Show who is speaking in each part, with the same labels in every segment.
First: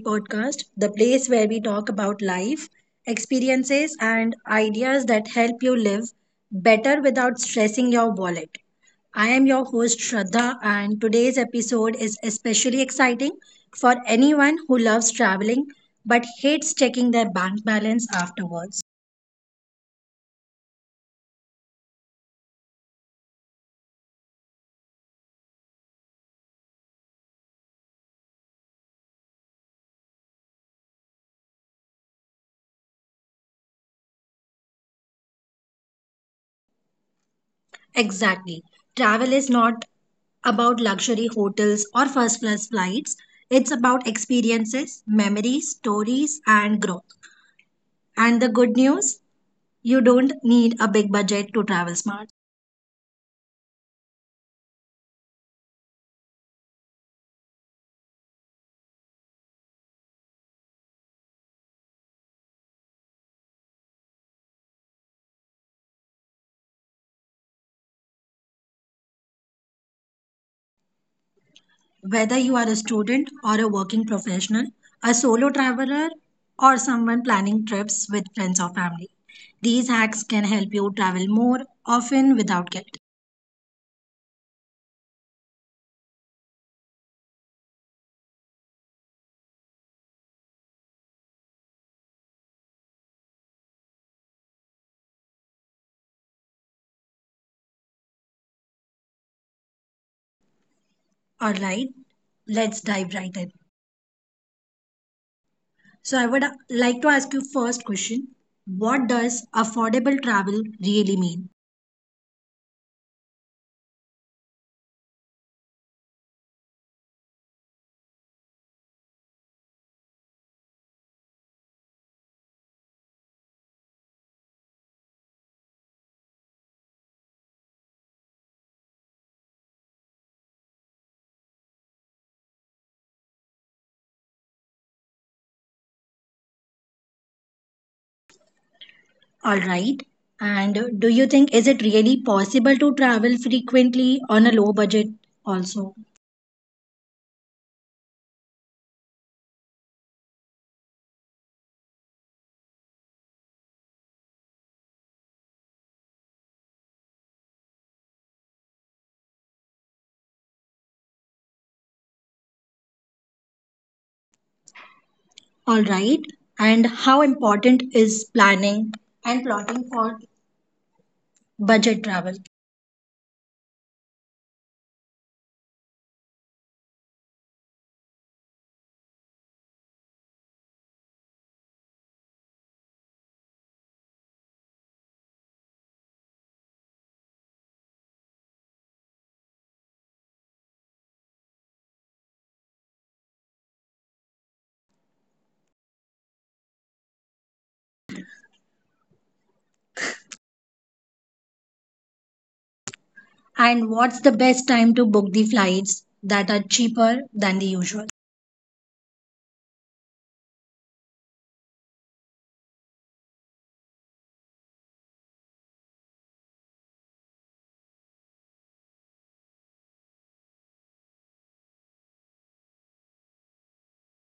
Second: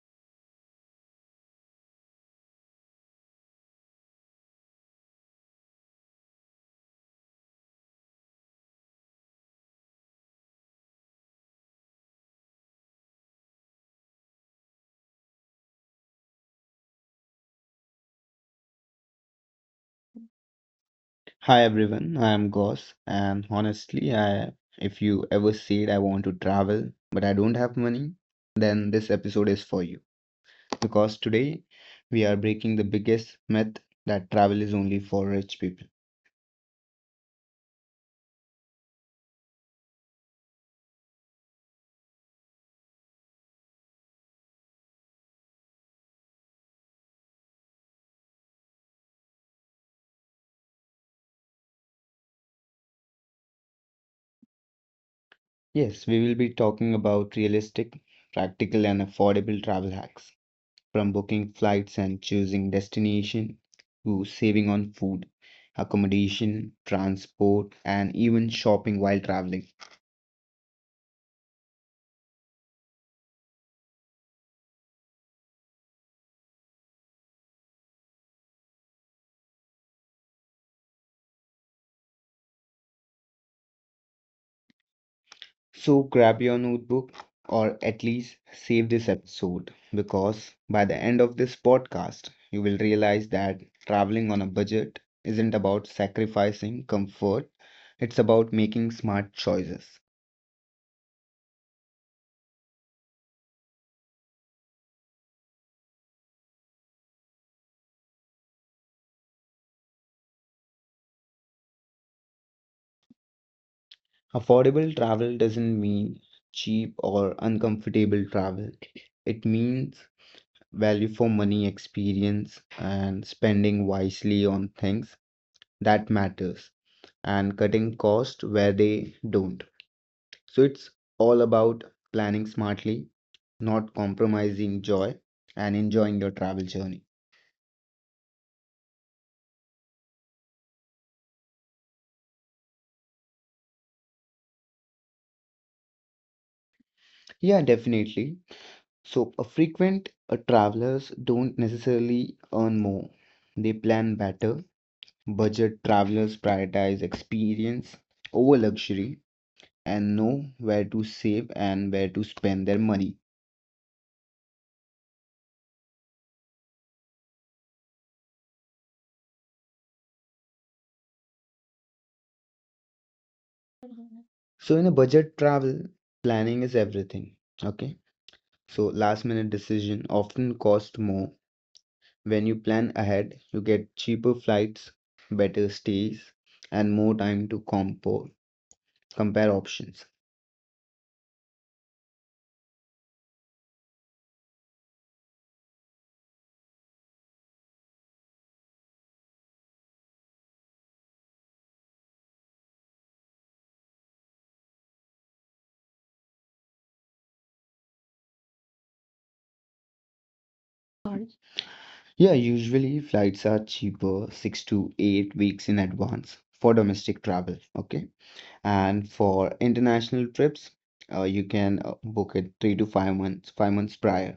Speaker 1: Podcast, the place where we talk about life, experiences, and ideas that help you live better without stressing your wallet. I am your host, Shraddha, and today's episode is especially exciting for anyone who loves traveling but hates checking their bank balance afterwards.
Speaker 2: Hi everyone, I am Goss, and honestly, I if you ever said I want to travel but I don't have money, then this episode is for you because today we are breaking the biggest myth that travel is only for rich people.
Speaker 1: Exactly. Travel is not about luxury hotels or first class flights. It's about experiences, memories, stories, and growth. And the good news, you don't need a big budget to travel smart.
Speaker 2: Yes, we will be talking about realistic, practical, and affordable travel hacks from booking flights and choosing destination to saving on food, accommodation, transport, and even shopping while traveling.
Speaker 1: Whether you are a student or a working professional, a solo traveler, or someone planning trips with friends or family, these hacks can help you travel more often without guilt.
Speaker 2: So grab your notebook or at least save this episode because by the end of this podcast, you will realize that traveling on a budget isn't about sacrificing comfort, it's about making smart choices.
Speaker 1: All right, let's dive right in. So I would like to ask you first question. What does affordable travel really mean?
Speaker 2: Affordable travel doesn't mean cheap or uncomfortable travel, it means value for money experience and spending wisely on things that matters and cutting costs where they don't. So it's all about planning smartly, not compromising joy, and enjoying your travel journey.
Speaker 1: All right. And do you think is it really possible to travel frequently on a low budget also?
Speaker 2: Yeah, definitely. So, a frequent travelers don't necessarily earn more, they plan better. Budget travelers prioritize experience over luxury and know where to save and where to spend their money.
Speaker 1: All right. And how important is planning and plotting for budget travel?
Speaker 2: So in a budget travel, planning is everything. Okay. So last minute decision often cost more. When you plan ahead, you get cheaper flights, better stays, and more time to compare options.
Speaker 1: And what's the best time to book the flights that are cheaper than the usual?
Speaker 2: Sorry. Yeah, usually flights are cheaper 6 to 8 weeks in advance for domestic travel. Okay. And for international trips, you can book it 3 to 5 months, 5 months prior.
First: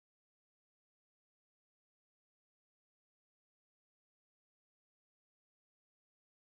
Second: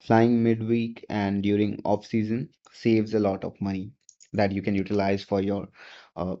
Speaker 2: Flying midweek and during off season saves a lot of money that you can utilize for your uh,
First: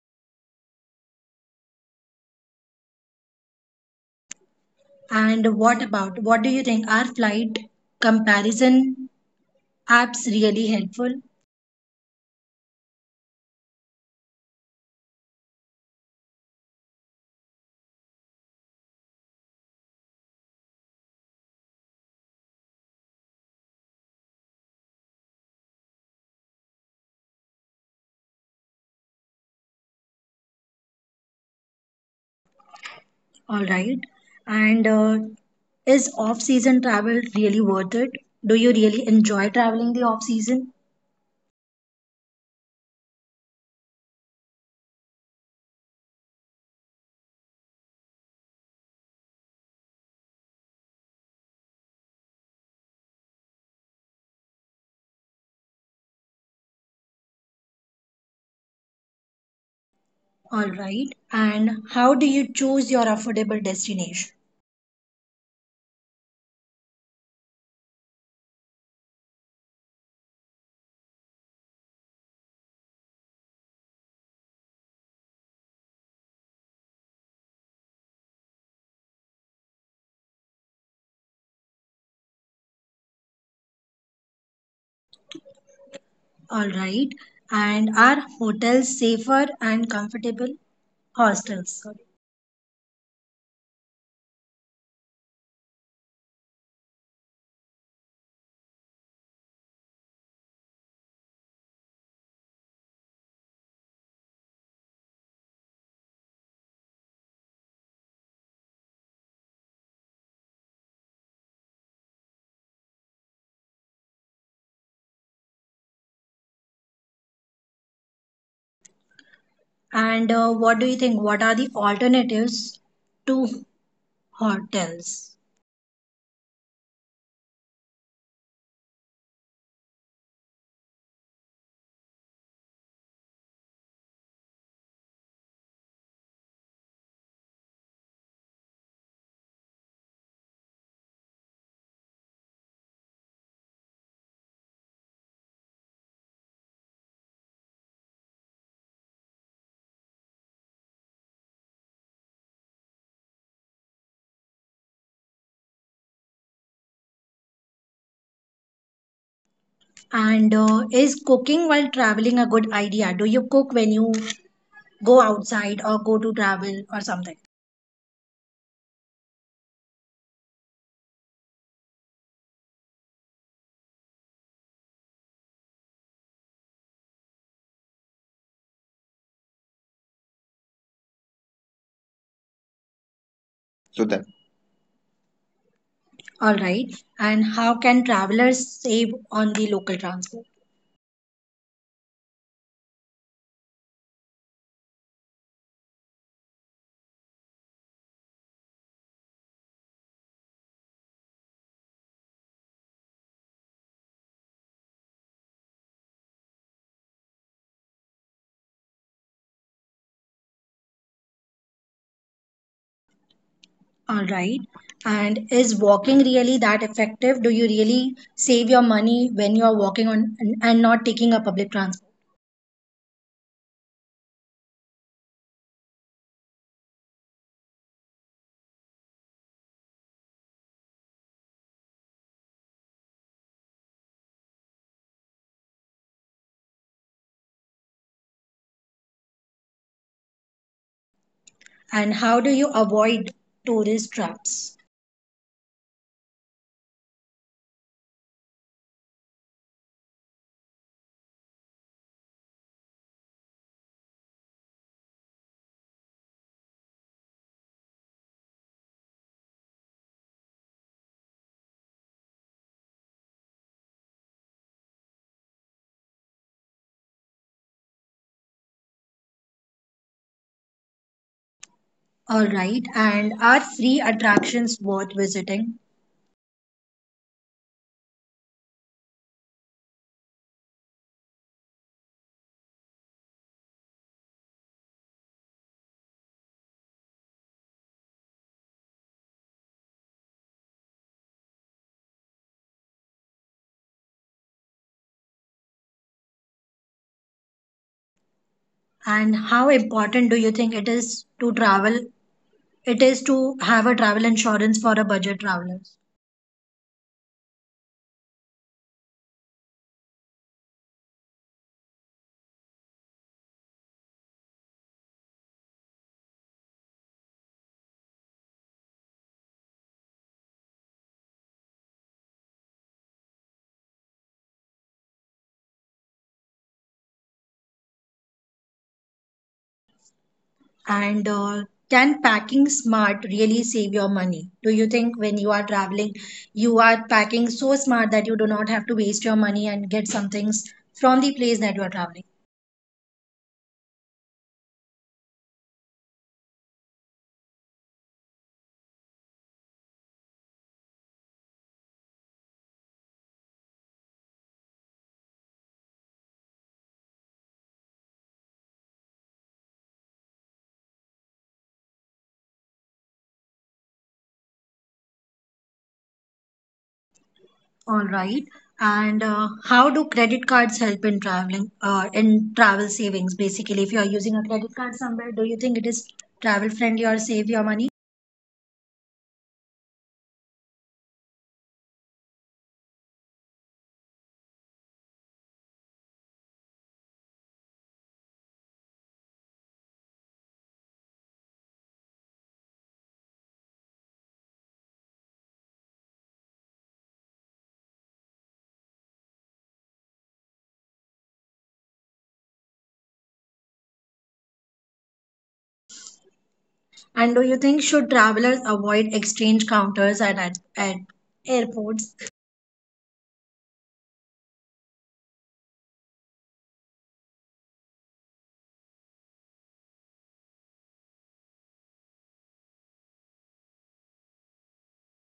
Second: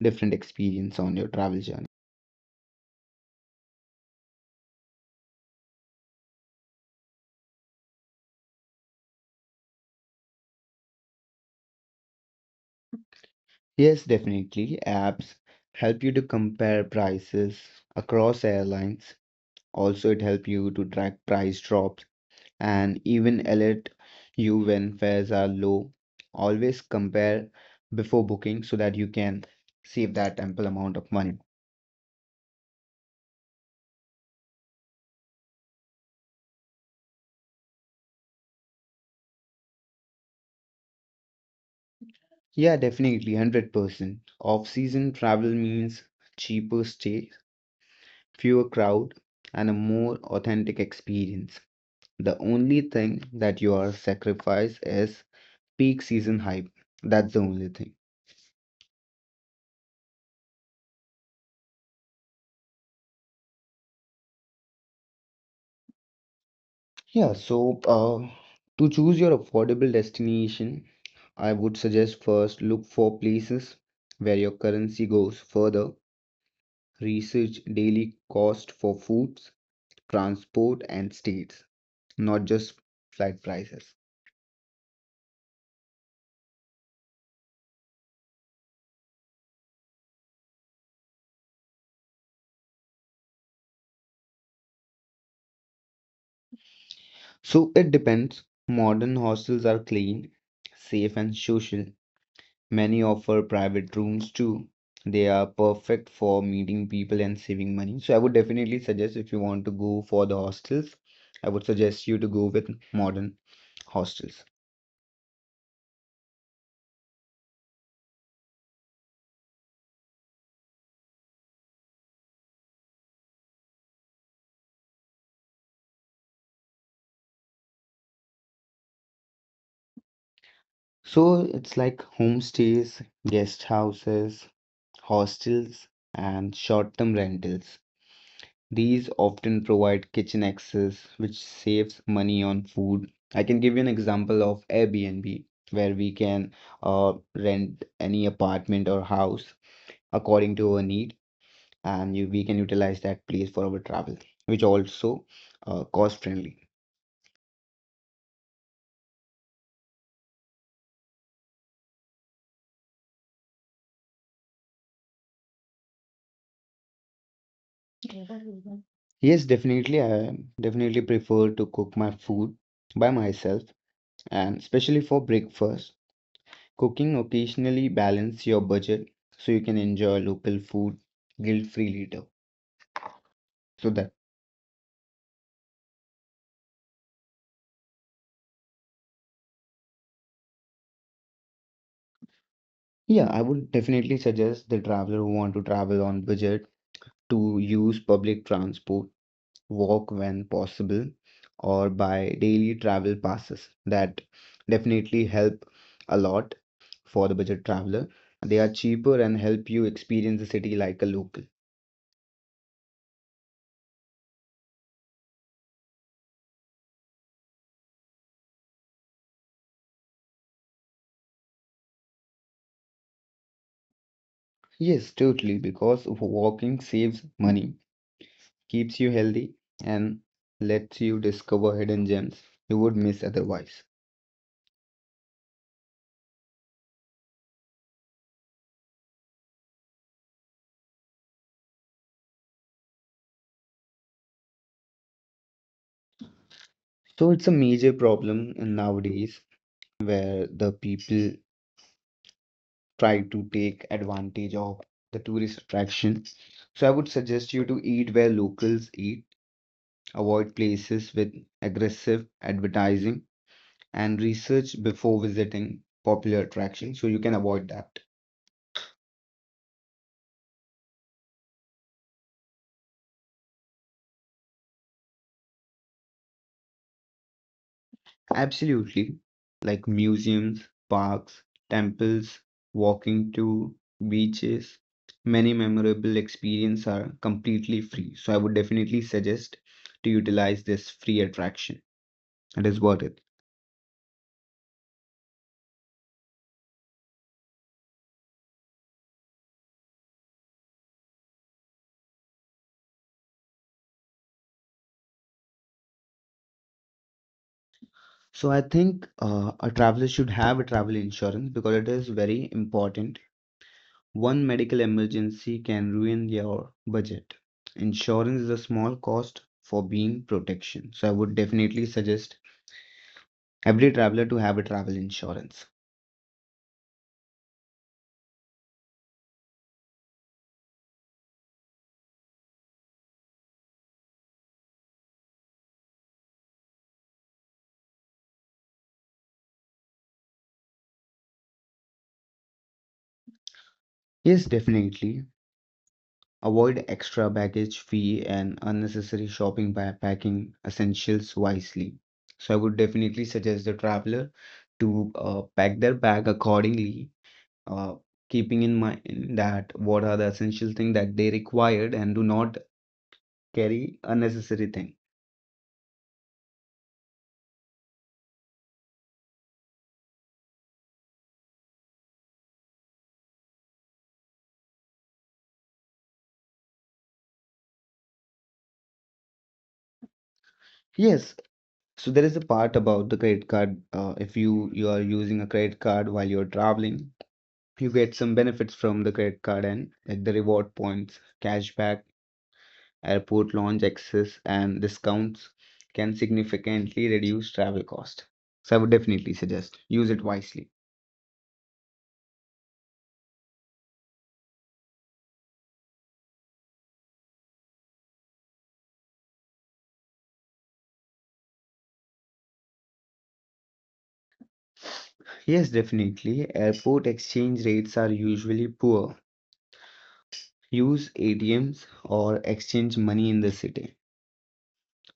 Speaker 2: different experience on your travel journey.
Speaker 1: And what about what do you think are flight comparison apps really helpful?
Speaker 2: Yes, definitely. Apps help you to compare prices across airlines. Also, it help you to track price drops and even alert you when fares are low. Always compare before booking so that you can save that ample amount of money.
Speaker 1: All right. And is off-season travel really worth it? Do you really enjoy traveling the off-season?
Speaker 2: Yeah, definitely, 100%. Off-season travel means cheaper stay, fewer crowd, and a more authentic experience. The only thing that you are sacrifice is peak season hype. That's the only thing.
Speaker 1: All right. And how do you choose your affordable destination?
Speaker 2: Yeah, so to choose your affordable destination, I would suggest first look for places where your currency goes further, research daily cost for foods, transport, and stays, not just flight prices.
Speaker 1: All right. And are hotels safer and comfortable? Hostels, sorry.
Speaker 2: So it depends. Modern hostels are clean, safe, and social. Many offer private rooms too. They are perfect for meeting people and saving money. So I would definitely suggest if you want to go for the hostels, I would suggest you to go with modern hostels.
Speaker 1: And what do you think? What are the alternatives to hotels?
Speaker 2: So it's like homestays, guest houses, hostels, and short term rentals. These often provide kitchen access, which saves money on food. I can give you an example of Airbnb, where we can rent any apartment or house according to our need, and you, we can utilize that place for our travel, which also cost friendly.
Speaker 1: And is cooking while traveling a good idea? Do you cook when you go outside or go to travel or something?
Speaker 2: Yes, definitely. I definitely prefer to cook my food by myself, and especially for breakfast. Cooking occasionally balance your budget so you can enjoy local food guilt-free later.
Speaker 1: So
Speaker 2: So
Speaker 1: then,
Speaker 2: that,
Speaker 1: all right. And how can travelers save on the local transport?
Speaker 2: yeah, I would definitely suggest the traveler who want to travel on budget to use public transport, walk when possible, or buy daily travel passes that definitely help a lot for the budget traveler. They are cheaper and help you experience the city like a local.
Speaker 1: All right. And is walking really that effective? Do you really save your money when you are walking on and not taking a public transport?
Speaker 2: Yes, totally, because walking saves money, keeps you healthy, and lets you discover hidden gems you would miss otherwise.
Speaker 1: And how do you avoid tourist traps?
Speaker 2: So it's a major problem in nowadays where the people try to take advantage of the tourist attractions. So I would suggest you to eat where locals eat, avoid places with aggressive advertising, and research before visiting popular attractions so you can avoid that.
Speaker 1: All right. And are free attractions worth visiting?
Speaker 2: Absolutely. Like museums, parks, temples, walking to beaches, many memorable experiences are completely free. So I would definitely suggest to utilize this free attraction. It is worth it.
Speaker 1: And how important do you think it is to travel? It is to have a travel insurance for a budget traveler?
Speaker 2: So I think a traveler should have a travel insurance because it is very important. One medical emergency can ruin your budget. Insurance is a small cost for being protection. So I would definitely suggest every traveler to have a travel insurance.
Speaker 1: And can packing smart really save your money? Do you think when you are traveling, you are packing so smart that you do not have to waste your money and get some things from the place that you are traveling?
Speaker 2: Yes, definitely. Avoid extra baggage fee and unnecessary shopping by packing essentials wisely. So I would definitely suggest the traveler to pack their bag accordingly, uh, keeping in mind that what are the essential thing that they required and do not carry unnecessary thing.
Speaker 1: All right. And how do credit cards help in traveling, in travel savings? Basically, if you are using a credit card somewhere, do you think it is travel friendly or save your money?
Speaker 2: Yes, so there is a part about the credit card. If you are using a credit card while you're traveling, you get some benefits from the credit card and like the reward points, cashback, airport lounge access, and discounts can significantly reduce travel cost. So I would definitely suggest use it wisely.
Speaker 1: And do you think should travelers avoid exchange counters at airports?
Speaker 2: Yes, definitely. Airport exchange rates are usually poor. Use ATMs or exchange money in the city.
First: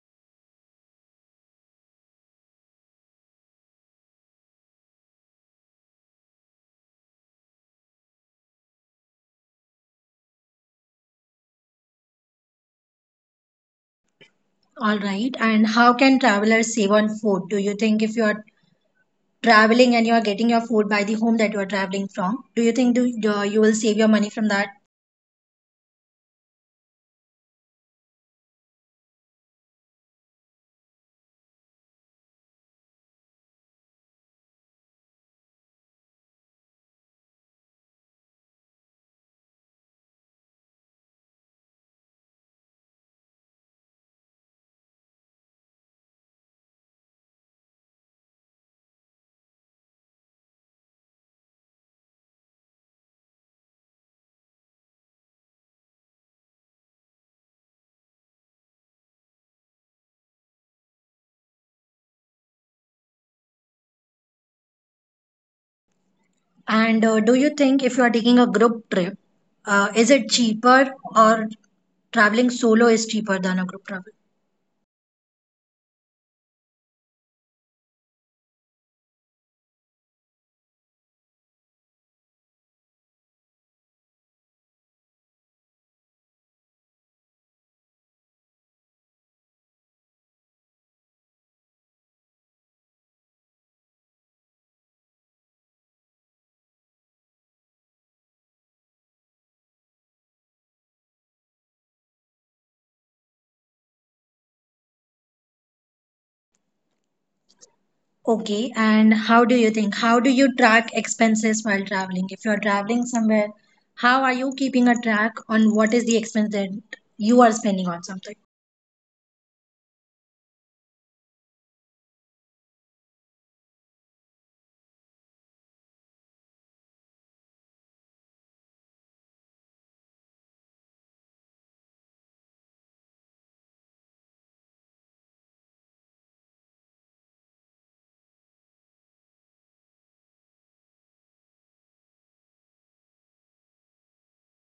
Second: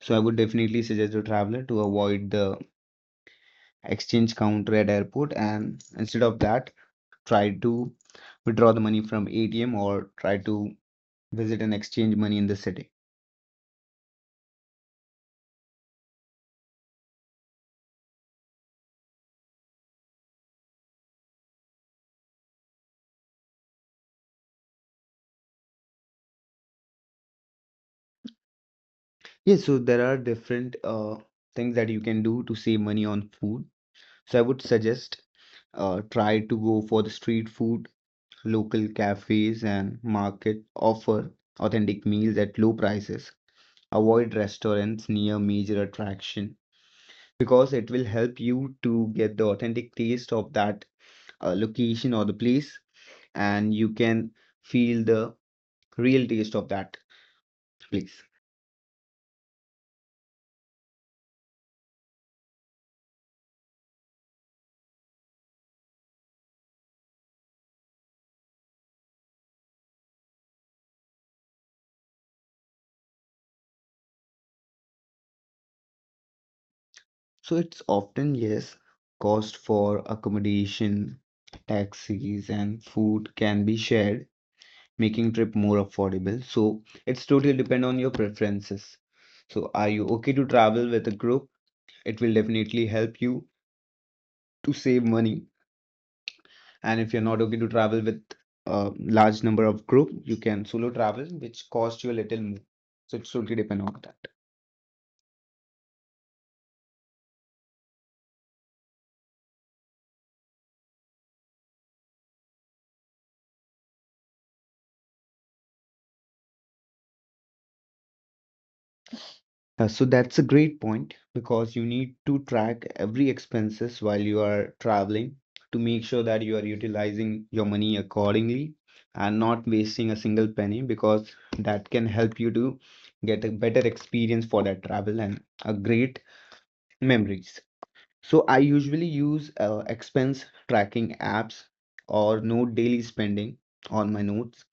Speaker 2: So I would definitely suggest a traveler to avoid the exchange counter at airport and instead of that, try to withdraw the money from ATM or try to visit and exchange money in the city.
Speaker 1: All right. And how can travelers save on food? Do you think if you are traveling and you are getting your food by the home that you are traveling from, do you think you will save your money from that?
Speaker 2: Yes, so there are different things that you can do to save money on food. So I would suggest try to go for the street food, local cafes and market offer authentic meals at low prices. Avoid restaurants near major attraction because it will help you to get the authentic taste of that location or the place, and you can feel the real taste of that place.
Speaker 1: And do you think if you are taking a group trip, is it cheaper or traveling solo is cheaper than a group travel?
Speaker 2: So it's often, yes, cost for accommodation, taxis, and food can be shared, making trip more affordable. So it's totally depend on your preferences. So are you okay to travel with a group? It will definitely help you to save money, and if you're not okay to travel with a large number of group, you can solo travel which costs you a little more, so it totally depend on that.
Speaker 1: Okay. And how do you think? How do you track expenses while traveling? If you are traveling somewhere, how are you keeping a track on what is the expense that you are spending on something?
Speaker 2: So that's a great point because you need to track every expenses while you are traveling to make sure that you are utilizing your money accordingly and not wasting a single penny because that can help you to get a better experience for that travel and a great memories. So I usually use expense tracking apps or note daily spending on my notes.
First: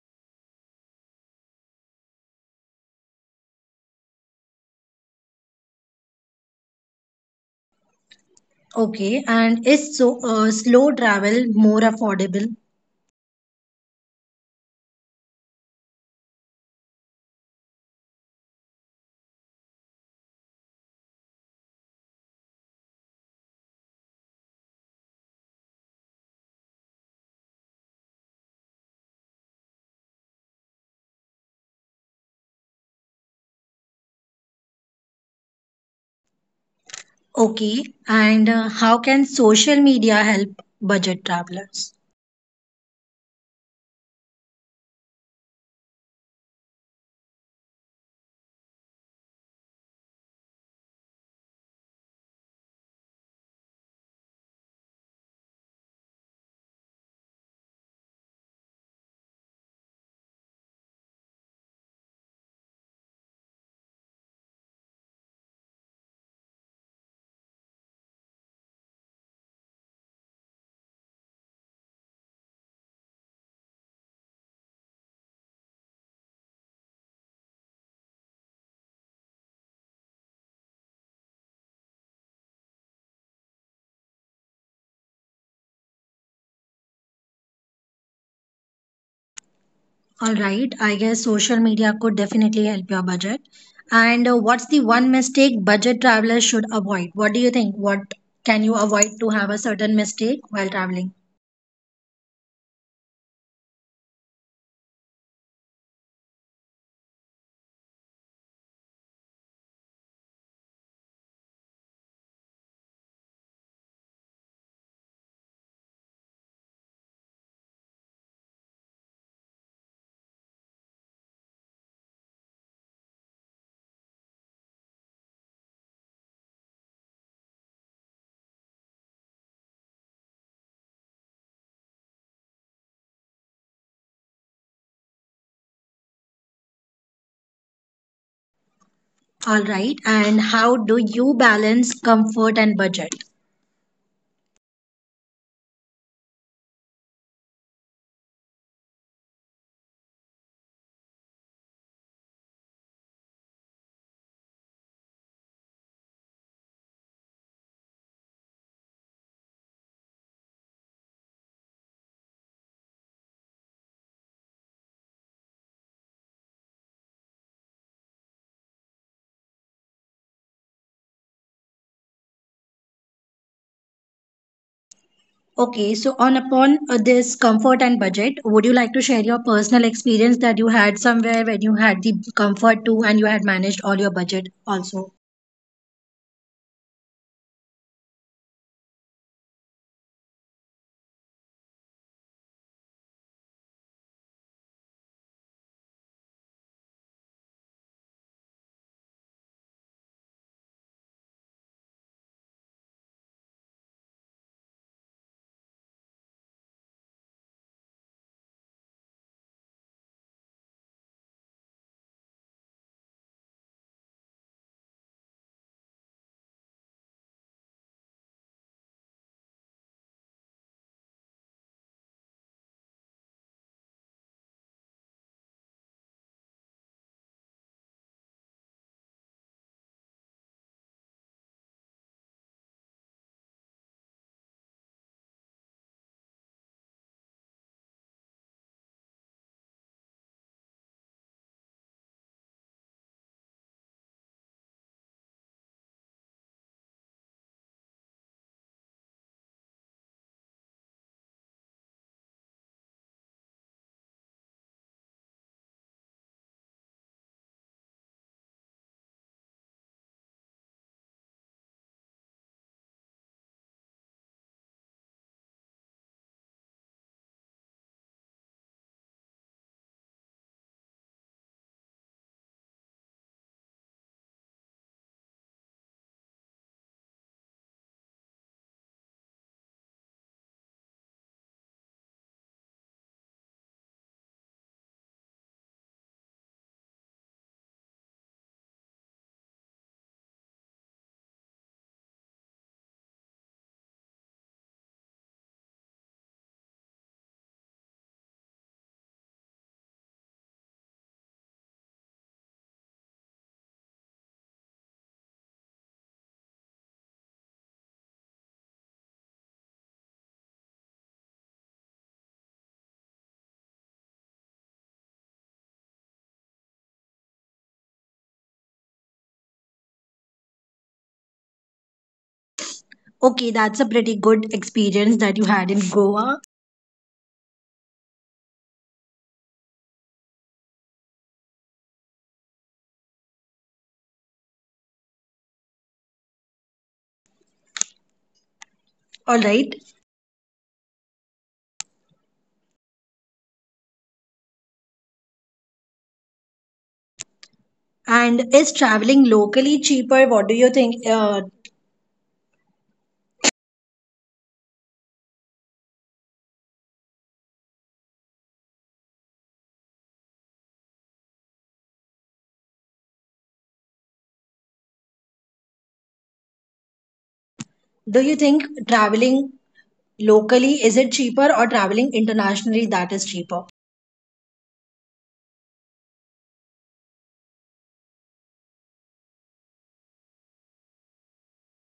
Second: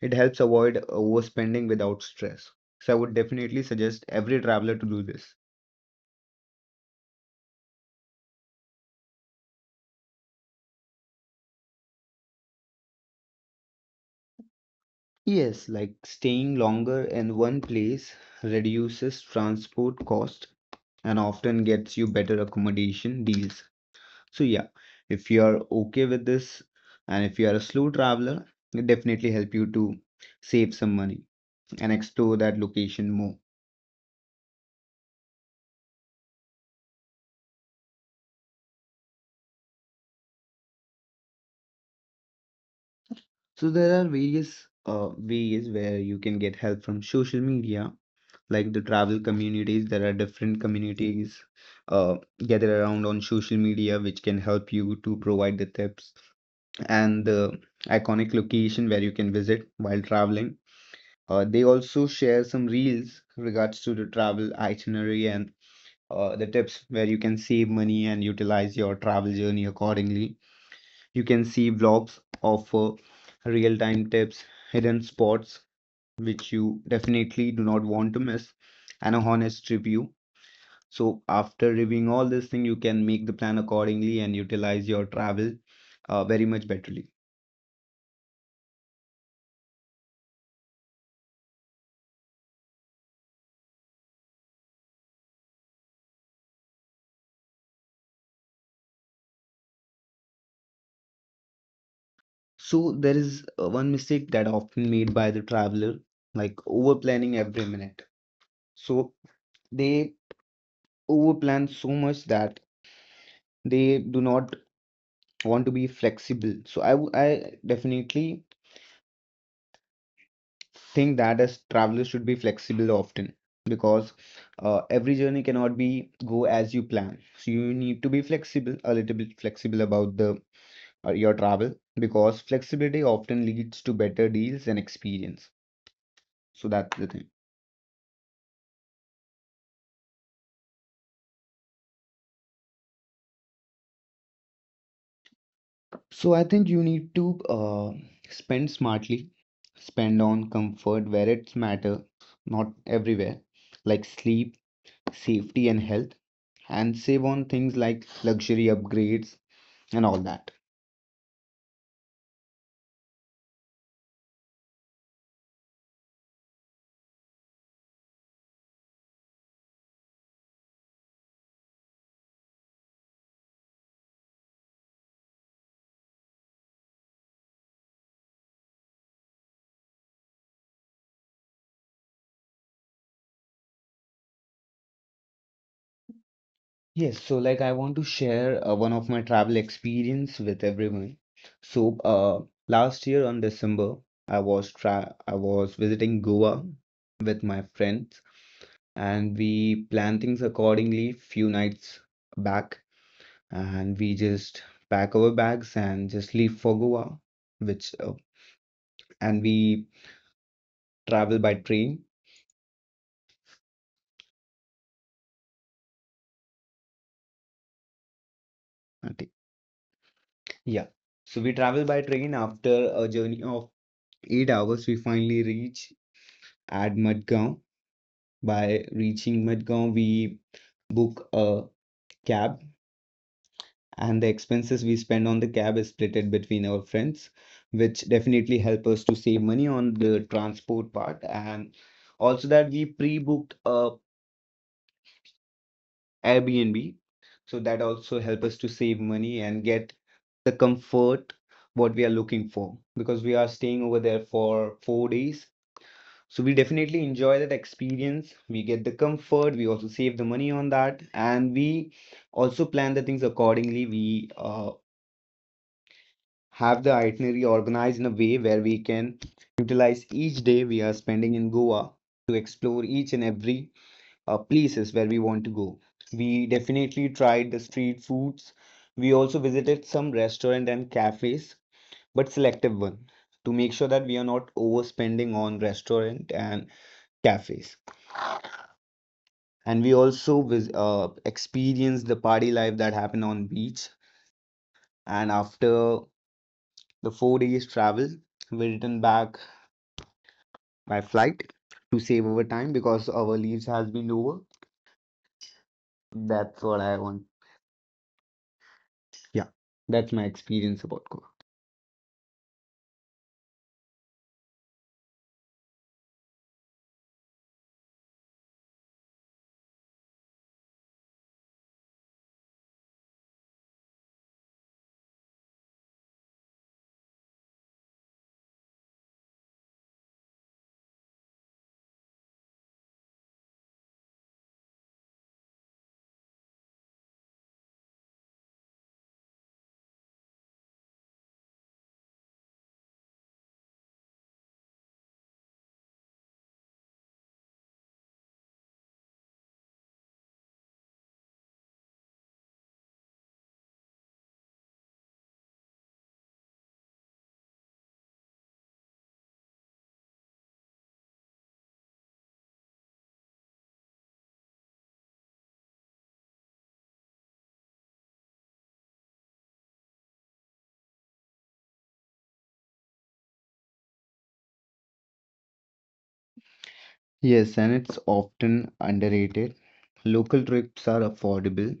Speaker 2: It helps avoid overspending without stress. So I would definitely suggest every traveler to do this.
Speaker 1: Okay, and is slow travel more affordable?
Speaker 2: Yes, like staying longer in one place reduces transport cost and often gets you better accommodation deals. So yeah, if you are okay with this and if you are a slow traveler, it definitely help you to save some money and explore that location more.
Speaker 1: Okay, and how can social media help budget travelers?
Speaker 2: So there are various ways where you can get help from social media, like the travel communities. There are different communities uh, gather around on social media, which can help you to provide the tips and the iconic location where you can visit while traveling. They also share some reels regards to the travel itinerary and the tips where you can save money and utilize your travel journey accordingly. You can see vlogs, offer real time tips, hidden spots, which you definitely do not want to miss, and a honest review. So, after reviewing all this thing, you can make the plan accordingly and utilize your travel very much betterly.
Speaker 1: All right, I guess social media could definitely help your budget. And what's the one mistake budget travelers should avoid? What do you think? What can you avoid to have a certain mistake while traveling?
Speaker 2: So, there is one mistake that often made by the traveler, like over planning every minute. So, they over plan so much that they do not want to be flexible. So, I definitely think that as travelers should be flexible often because every journey cannot be go as you plan, so you need to be flexible, a little bit flexible about the your travel because flexibility often leads to better deals and experience, so that's the thing.
Speaker 1: All right, and how do you balance comfort and budget?
Speaker 2: So I think you need to spend smartly, spend on comfort where it's matter, not everywhere, like sleep, safety and health, and save on things like luxury upgrades and all that.
Speaker 1: Okay, so on upon this comfort and budget, would you like to share your personal experience that you had somewhere when you had the comfort too and you had managed all your budget also?
Speaker 2: Yes, so like I want to share one of my travel experience with everyone. So last year on December, I was visiting Goa with my friends, and we planned things accordingly few nights back, and we just pack our bags and just leave for Goa, which and we travel by train. I think. Yeah, so we travel by train after a journey of 8 hours. We finally reach at Madgaon. By reaching Madgaon, we book a cab, and the expenses we spend on the cab is splitted between our friends, which definitely help us to save money on the transport part, and also that we pre-booked a Airbnb, so that also help us to save money and get the comfort what we are looking for because we are staying over there for 4 days. So we definitely enjoy that experience. We get the comfort. We also save the money on that, and we also plan the things accordingly. We have the itinerary organized in a way where we can utilize each day we are spending in Goa to explore each and every places where we want to go. We definitely tried the street foods. We also visited some restaurant and cafes, but selective one to make sure that we are not overspending on restaurant and cafes. And we also experienced the party life that happened on beach, and after the 4 days travel we returned back by flight to save our time because our leaves has been over. That's what I want. Yeah, that's my experience about Goa.
Speaker 1: Okay, that's a pretty good experience that you had in Goa. All right. And is traveling locally cheaper? What do you think? Do you think traveling locally is it cheaper or traveling internationally that is cheaper?
Speaker 2: Yes, and it's often underrated. Local trips are affordable,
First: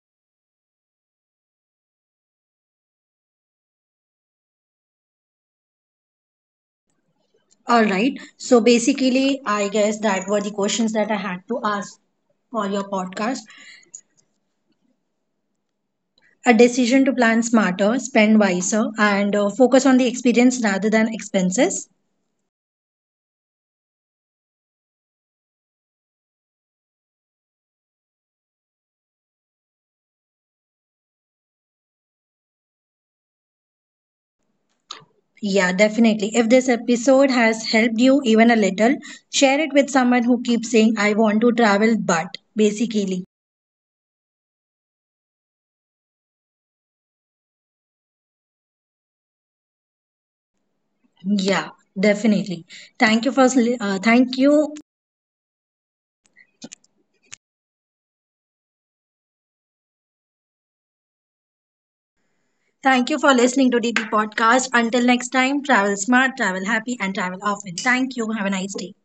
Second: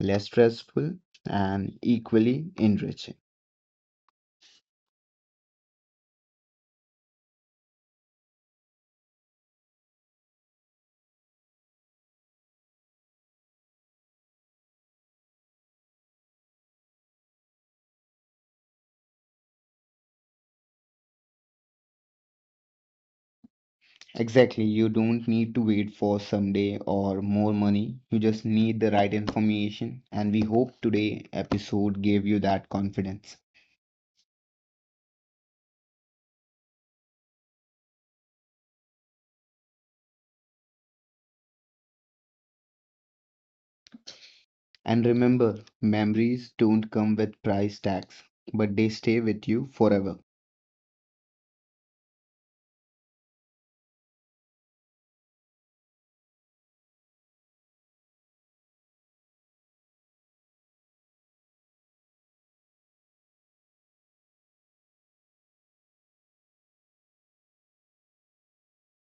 Speaker 2: less stressful, and equally enriching.
Speaker 1: All right. So basically, I guess that were the questions that I had to ask for your podcast. A decision to plan smarter, spend wiser, and focus on the experience rather than expenses.
Speaker 2: Exactly. You don't need to wait for someday or more money. You just need the right information. And we hope today episode gave you that confidence.
Speaker 1: Yeah, definitely. If this episode has helped you even a little, share it with someone who keeps saying, I want to travel, but basically.
Speaker 2: And remember, memories don't come with price tags, but they stay with you forever.
Speaker 1: Yeah, definitely. Thank you for, thank you. Thank you for listening to DP Podcast. Until next time, travel smart, travel happy, and travel often. Thank you. Have a nice day.